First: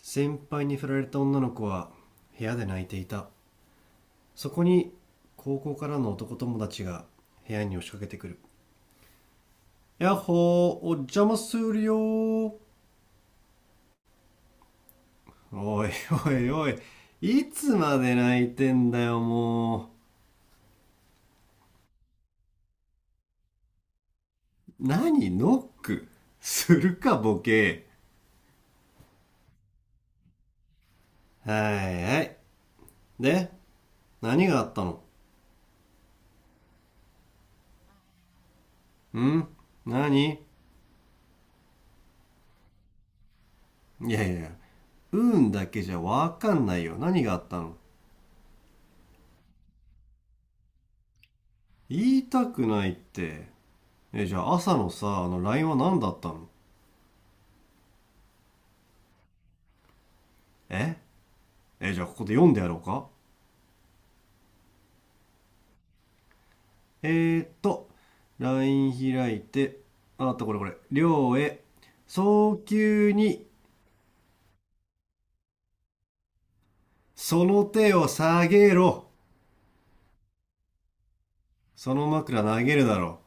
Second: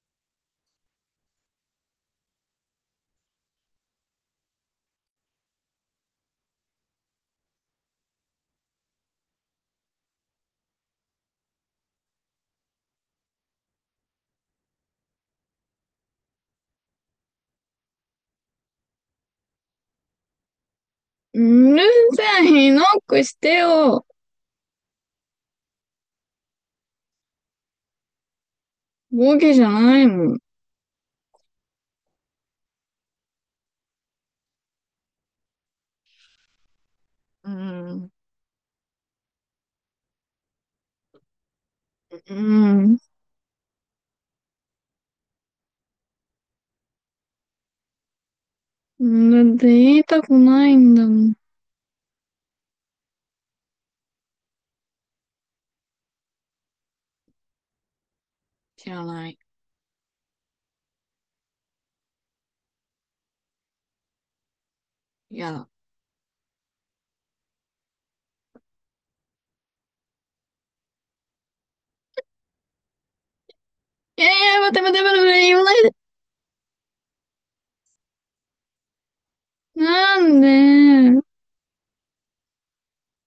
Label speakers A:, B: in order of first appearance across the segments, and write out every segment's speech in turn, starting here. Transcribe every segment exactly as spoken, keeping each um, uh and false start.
A: 先輩に振られた女の子は部屋で泣いていた。そこに高校からの男友達が部屋に押しかけてくる。やっほー、お邪魔するよー。おいおいおい、いつまで泣いてんだよ。も
B: うるせえ、ひノックしてよ。
A: う何ノックするかボケ。
B: ボケじゃないもん。
A: はいはい。で、何があったの？
B: うん。
A: ん？何？
B: うん。
A: いやいや、うん、運だけじゃわかんないよ。何があったの？
B: だって言いたくないんだもん。
A: 言いたくないって。え、じゃあ朝のさ、あの ライン は何だったの？
B: 知らない。
A: ええ、じゃあここで読んでやろうか？
B: いやだ。
A: えーっと、ライン 開いて、ああった、これこれ、涼へ、早急に、
B: いやいや、待て待て待て待て、言わないで。
A: その手を下げろ。
B: なんで、
A: その枕投げるだろ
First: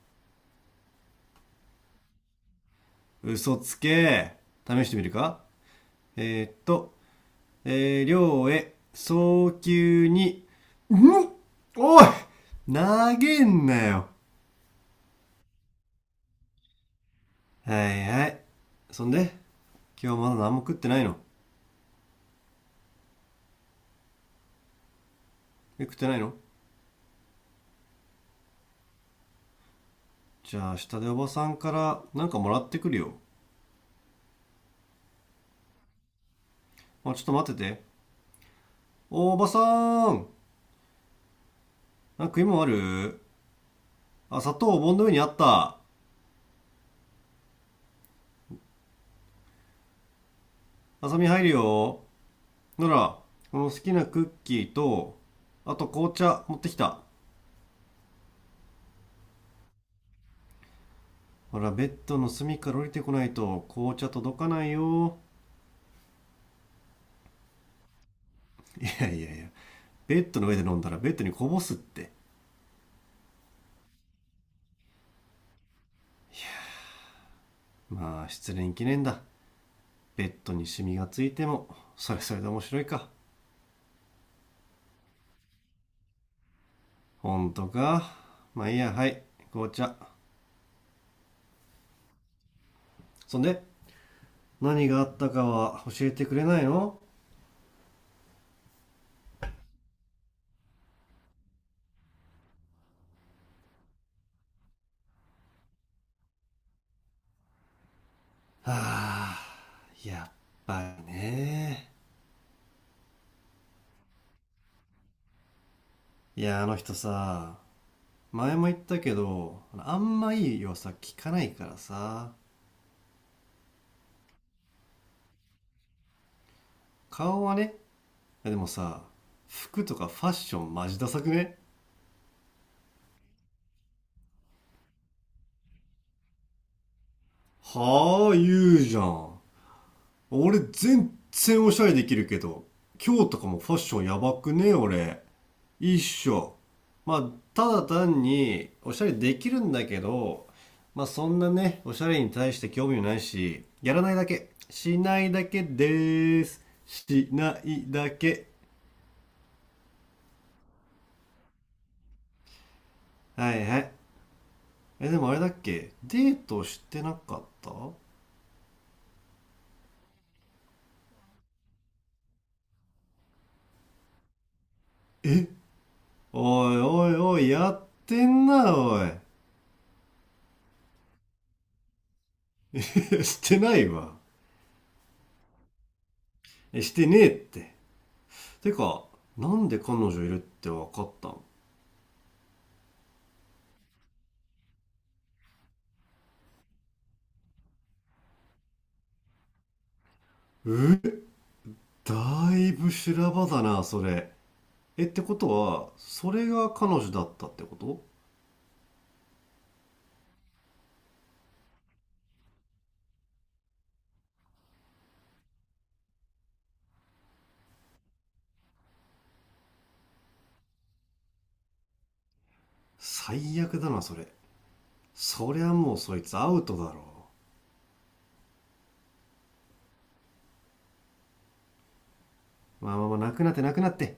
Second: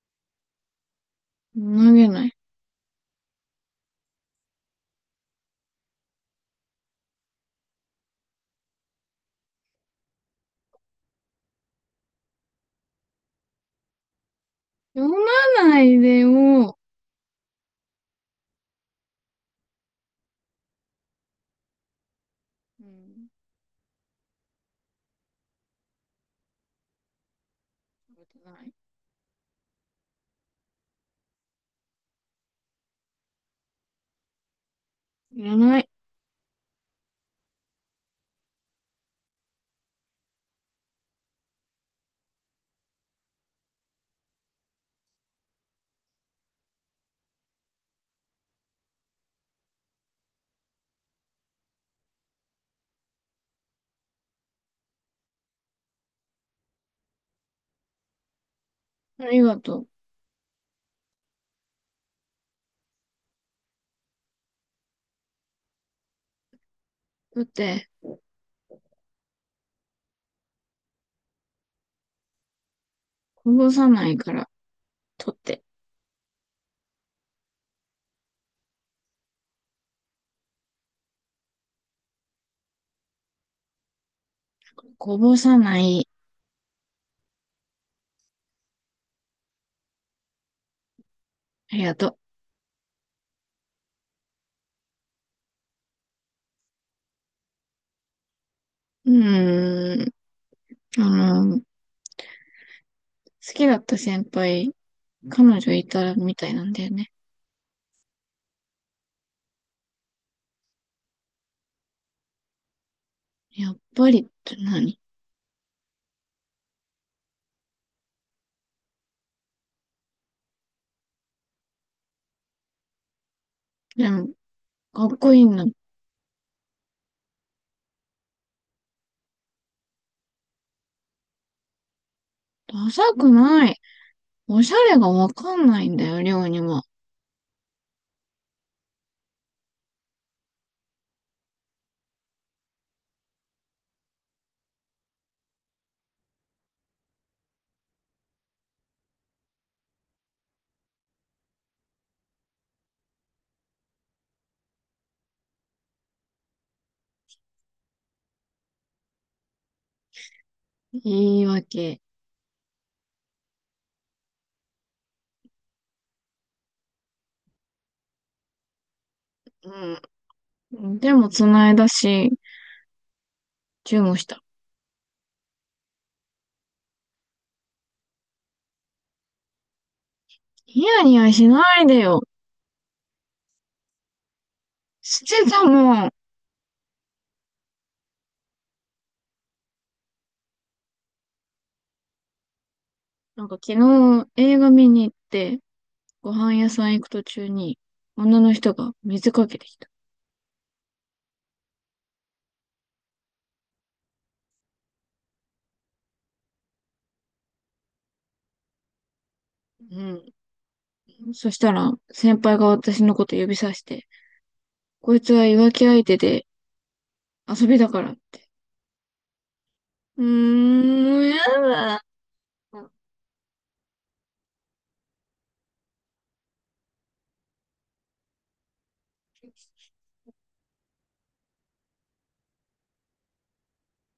B: 投げない。
A: う。嘘つけ。試してみるか？えーっと、えー、亮へ、早急に、んおい、投げんなよ。
B: 読まないでよ。う
A: はいはい。そんで、今日まだ何も食ってないの？
B: ん。
A: え、食ってないの？
B: ない。
A: じゃあ、下でおばさんからなんかもらってくるよ。
B: いらない。
A: あ、ちょっと待ってて。お、おばさーん、なんか食い物ある？あ、砂糖お盆の上にあった。あさみ入るよ。なら、この好きなクッキーと、あと紅茶持ってきた。
B: ありがとう。
A: ほら、ベッドの隅から降りてこないと紅茶届かないよ。
B: だって、
A: いやいやいや、ベッドの上で飲んだらベッドにこぼすって。
B: こぼさないから、取って。
A: まあ、失恋記念だ。ベッドにシミがついても、それそれで面白いか。
B: こぼさない。
A: ほんとか？まあいいや。はい、紅茶。
B: ありがと
A: そんで、何があったかは教えてくれないの？
B: う。うーん。あの、好きだった先輩彼女いたらみたいなんだよね。
A: はあ、やっぱりね。
B: やっぱりって何？
A: いや、あの人さ、前も言ったけどあんまいい噂聞かないからさ。
B: でも、かっこいいんだ。
A: 顔はね。いやでもさ、服とかファッションマジダサくね？
B: ダサくない。おしゃれがわかんないんだよ、りょうにも。
A: はあ、言うじゃん。俺全然おしゃれできるけど、今日とかもファッションやばくね、俺？一緒。まあ、ただ単に、おしゃれできるんだけど、まあ、そんなね、おしゃれに対して興味もないし、やらないだけ。しないだけでーす。しないだけ。
B: 言い訳。
A: はいはい。え、でもあれだっけ、デートしてなかった？おい、
B: うん。でも、つないだし、チューした。
A: おいおい、やってんな、おい。
B: ニヤニヤしないでよ。
A: してないわ。
B: してたもん。
A: え、してねえって。てか、なんで彼女いるってわかったの？
B: なんか昨日映画見に行って、ご飯屋さん行く途中に、女の人が水かけてきた。
A: え、だいぶ修羅場だな、それ。え、ってことは、それが彼女だったってこと？
B: うん。そしたら、先輩が私のこと指さして、こいつは浮気相手で遊びだからって。うーん、やだ。
A: 最悪だな、それ。そりゃもうそいつアウトだろう。まあまあまあ、なくなってなくなって。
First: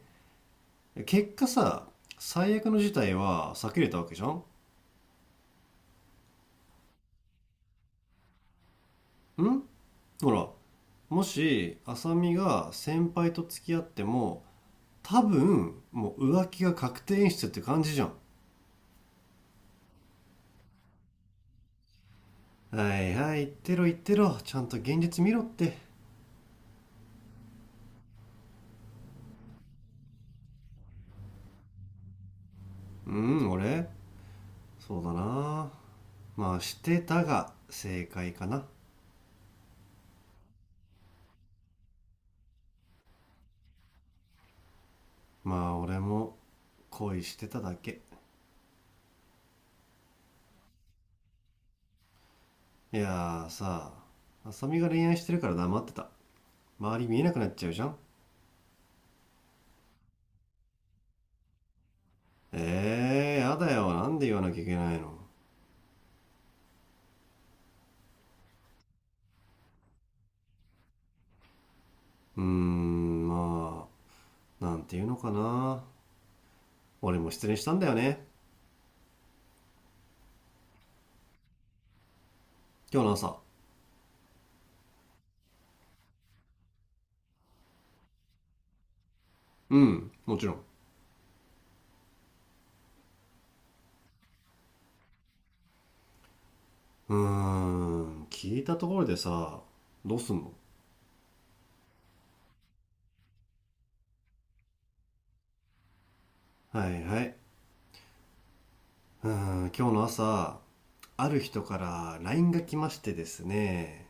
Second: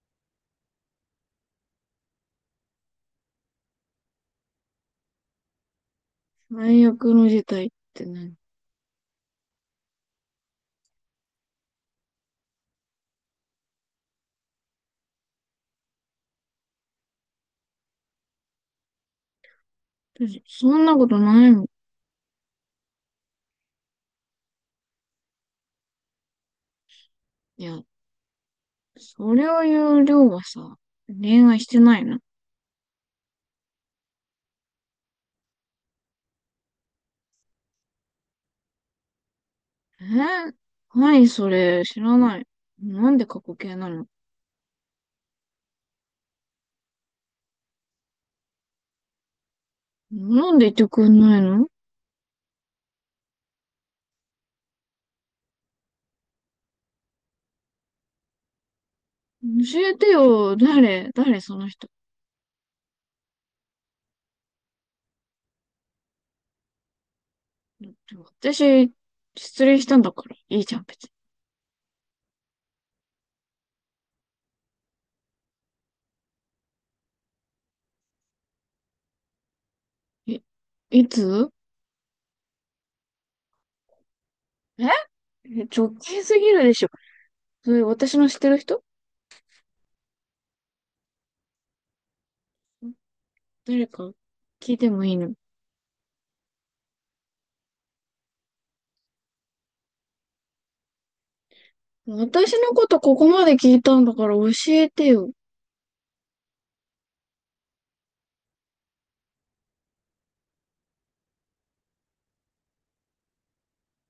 A: 結果さ、最悪の事態は避けれたわけじゃん。
B: 最悪の事態って何？
A: んほら、もし、浅見が先輩と付き合っても、多分、もう浮気が確定演出って感じじゃん。
B: 私そんなことないもん。
A: はいはい、言ってろ言ってろ。ちゃんと現実見ろって。
B: いや、それを言う量はさ、恋愛してないの？
A: うん、俺、そうだな、まあ、してたが正解かな。
B: えー、はい、それ、知らない。なんで過去形なの？
A: まあ俺も恋してただけ。
B: なんで言ってくんないの？
A: いやーさ、浅見が恋愛してるから黙ってた。周り見えなくなっちゃうじゃん。
B: 教えてよ、誰、誰その人。
A: えー、やだよ。なんで言わなきゃいけないの？
B: だって私、失恋したんだから、いいじゃん、別
A: うーん、まあ、なんていうのかな、俺も失恋したんだよね。
B: に。い、いつ
A: 今日の朝。
B: ええ、直近すぎるでしょ。それ、私の知ってる人？
A: うん、もちろん。
B: 誰か聞いてもいいの？
A: うーん、聞いたところでさ、どうすんの？
B: 私のことここまで聞いたんだから教えてよ。
A: はいはい。うーん、今日の朝、ある人から ライン が来ましてですね。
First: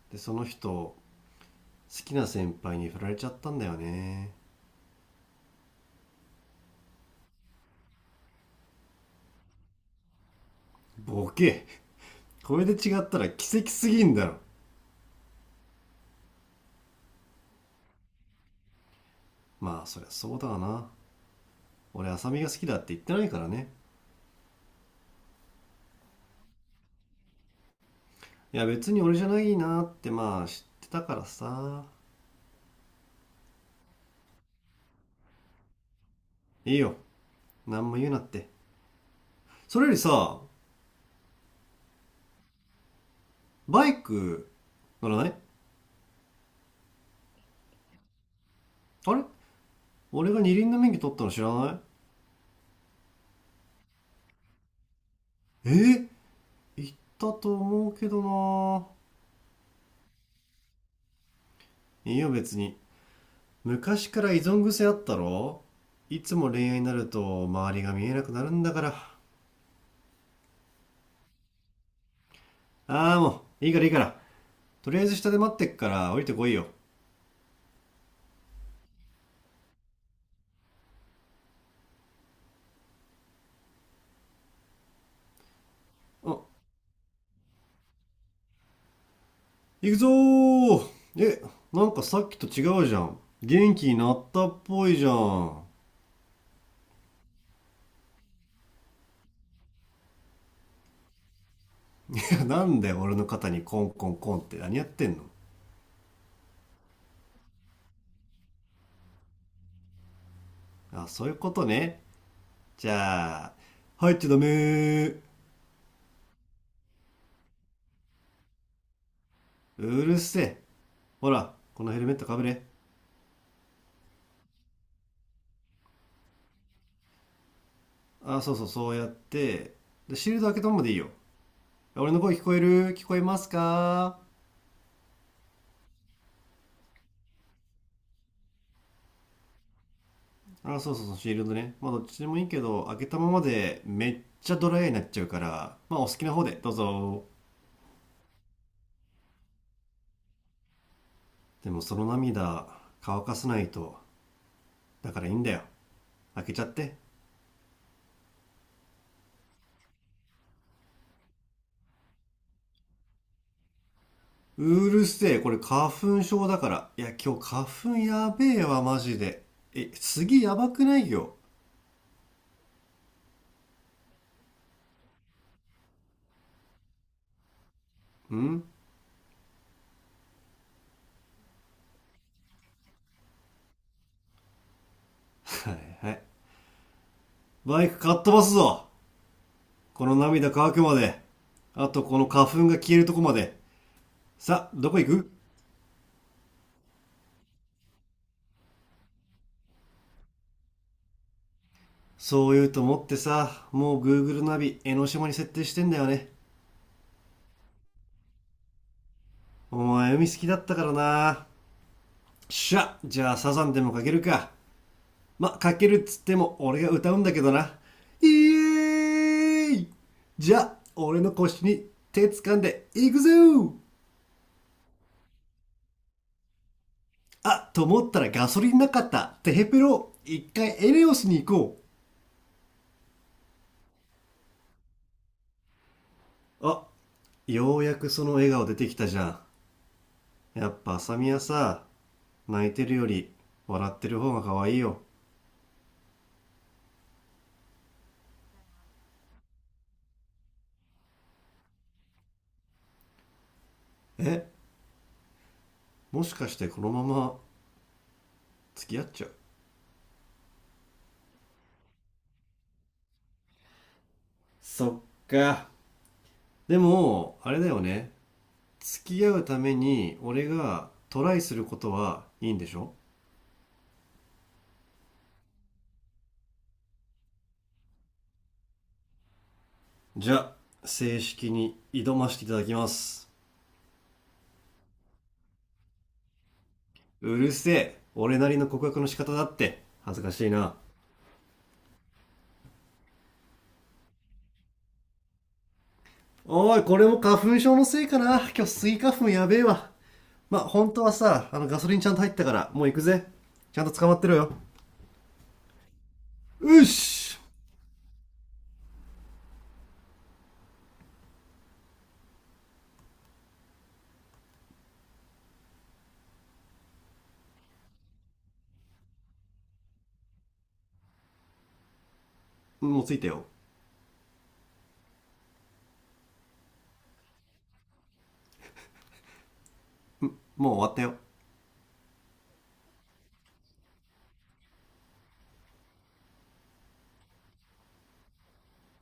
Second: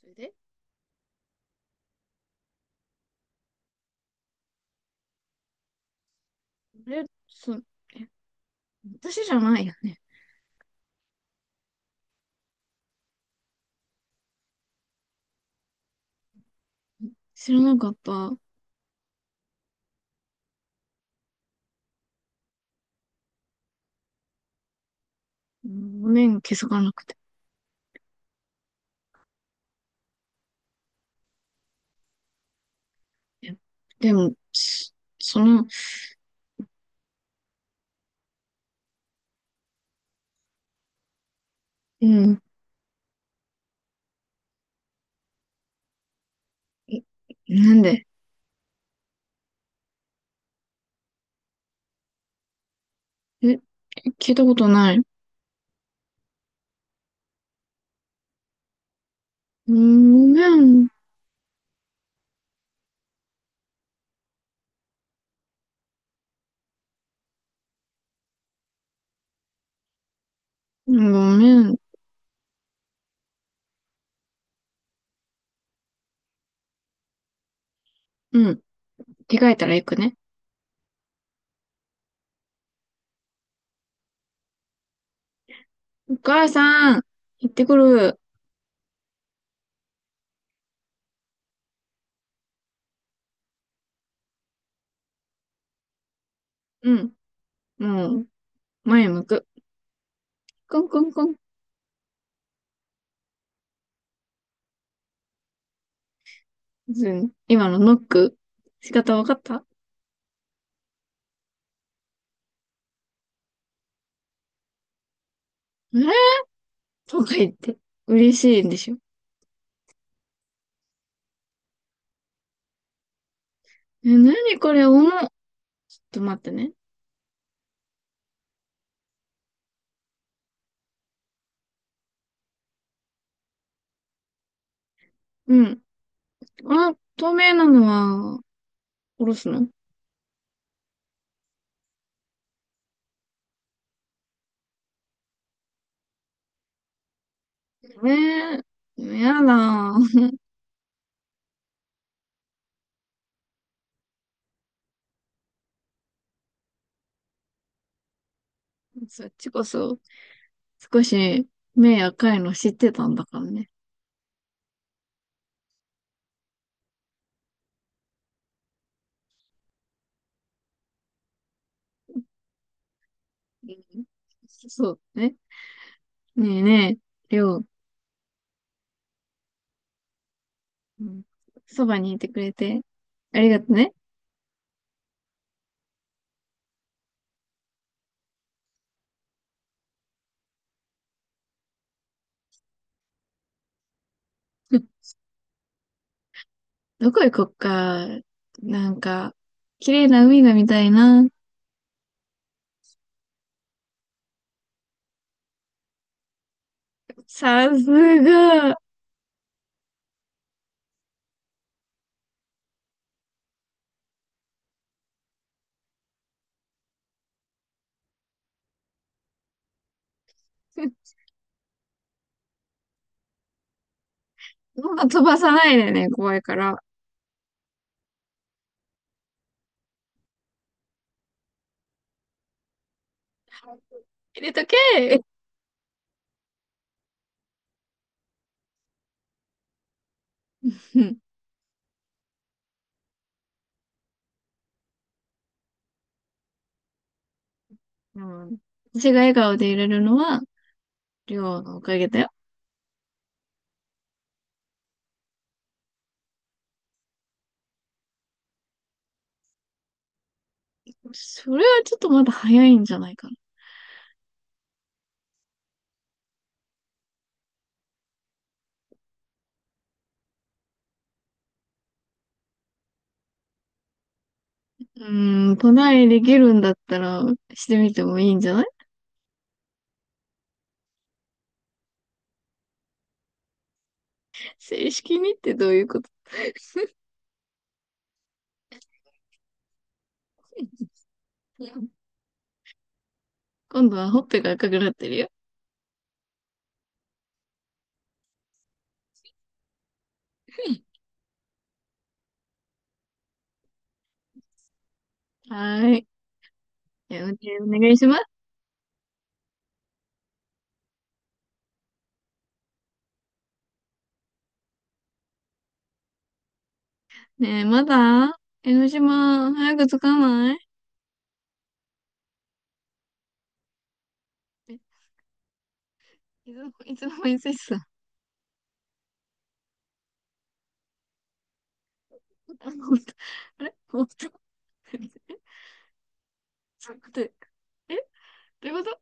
B: それ
A: で、そ
B: で？
A: の人、きな先輩に振られちゃったんだよね。
B: あれ、そ、え、私じゃないよね。
A: ボケ。これで違ったら奇跡すぎんだろ。
B: 知らなかった。
A: まあそりゃそうだわな。俺、浅見が好きだって言ってないからね。
B: ごめん、気づかなくて。
A: いや別に俺じゃないなってまあ知ってたからさ。
B: でも、そその、
A: いいよ、何も言うなって。それよりさ、
B: うん、
A: バイク乗らない？
B: え、なんで？
A: あれ、俺が二輪の免許取ったの知らない？
B: え、聞いたことない。
A: えー、言ったと思うけどな。
B: うん、ごめん、
A: いいよ別に。昔から依存癖あったろ。いつも恋愛になると周りが見えなくなるんだから。
B: ごめん。
A: ああ、もう、いいからいいから。とりあえず下で待ってっから降りてこいよ。
B: うん、着替えたら行くね。お
A: あ、
B: 母さん、行ってくる。
A: 行くぞー。え、なんかさっきと違うじゃん。元気になったっぽいじゃん。
B: うん、もう、前向く。コンコンコン。
A: いや、なんで俺の肩にコンコンコンって何やってんの？
B: ずん今のノック、仕方わかった？あ
A: あ、そういうことね。じゃあ、入っちゃダメー。
B: れとか言って、嬉しいんでしょ。
A: うるせえ。ほら、このヘルメットかぶれ。
B: え、なにこれ、重っ。ちょっと待ってね。
A: あ、そうそう、そうやって。で、シールド開けたままでいいよ。俺の声聞こえる？聞こえますか？
B: うん。あ、透明なのは、おろすの？
A: あ、そうそうそう、シールドね。まあ、どっちでもいいけど、開けたままでめっちゃドライになっちゃうから、まあ、お好きな方で、どうぞ。
B: えー、やだ。
A: でも、その涙、乾かさないと。だからいいんだよ。開けちゃって。
B: そっちこそ、少し、目赤いの知ってたんだからね。
A: うるせえ、これ花粉症だから。いや、今日花粉やべえわ、マジで。え、次やばくないよ。
B: うん、そうね。ねえねえ、りょう、
A: ん
B: うん、そばにいてくれて、ありがとね。
A: はいはい。バイクかっ飛ばすぞ。この涙乾くまで。あと、この花粉が消えるとこまで。さ、どこ 行く？
B: どこ行こっか。なんか、綺麗な海が見たいな。
A: そう言うと思ってさ、もう Google ナビ、江ノ島に設定してんだよね。
B: さすが。
A: お前海好きだったからな。しゃ、じゃあサザンでもかけるか。ま、かけるっつっても俺が歌うんだけどな。イエーイ。じゃあ、俺の腰に手掴んでいくぜー。
B: まあ、飛ばさないでね、怖いから。
A: あ、と思ったらガソリンなかった。テヘペロ、一回エネオスに行こ
B: 入れとけ
A: う。あ、ようやくその笑顔出てきたじゃん。やっぱ浅
B: ー。
A: 見はさ、泣いてるより笑ってる方が可愛いよ。
B: うん。でも私が笑顔で入れるのは、りょうのおかげだよ。
A: え、もしかしてこのまま付き合っちゃう？
B: それはちょっとまだ早いんじゃないかな。
A: そっか。でもあれだよね、付き合うために俺がトライすることはいいんでしょ？
B: うーん、トライできるんだったら、してみてもいいんじゃない？
A: じゃあ、正式に挑ましていただきます。
B: 正式にってどういうこと？
A: うるせえ。俺なりの告白の仕方だって恥ずかしいな。
B: 今度はほっぺが赤くなってるよ。
A: おい、これも花粉症のせいかな。今日スギ花粉やべえわ。まあ本当はさ、あのガソリンちゃんと入ったからもう行くぜ。ちゃんと捕まってろよ。
B: はーい。
A: よ
B: え、お
A: し。
B: 願いします。ねえ、まだ江ノ島、早く着かない？
A: もう着いたよ。
B: え、いつの、いつ間に着いてたあ？
A: もう終わったよ。
B: ほんと？ あれ、本当？ちょっと待って。え、どういうこと？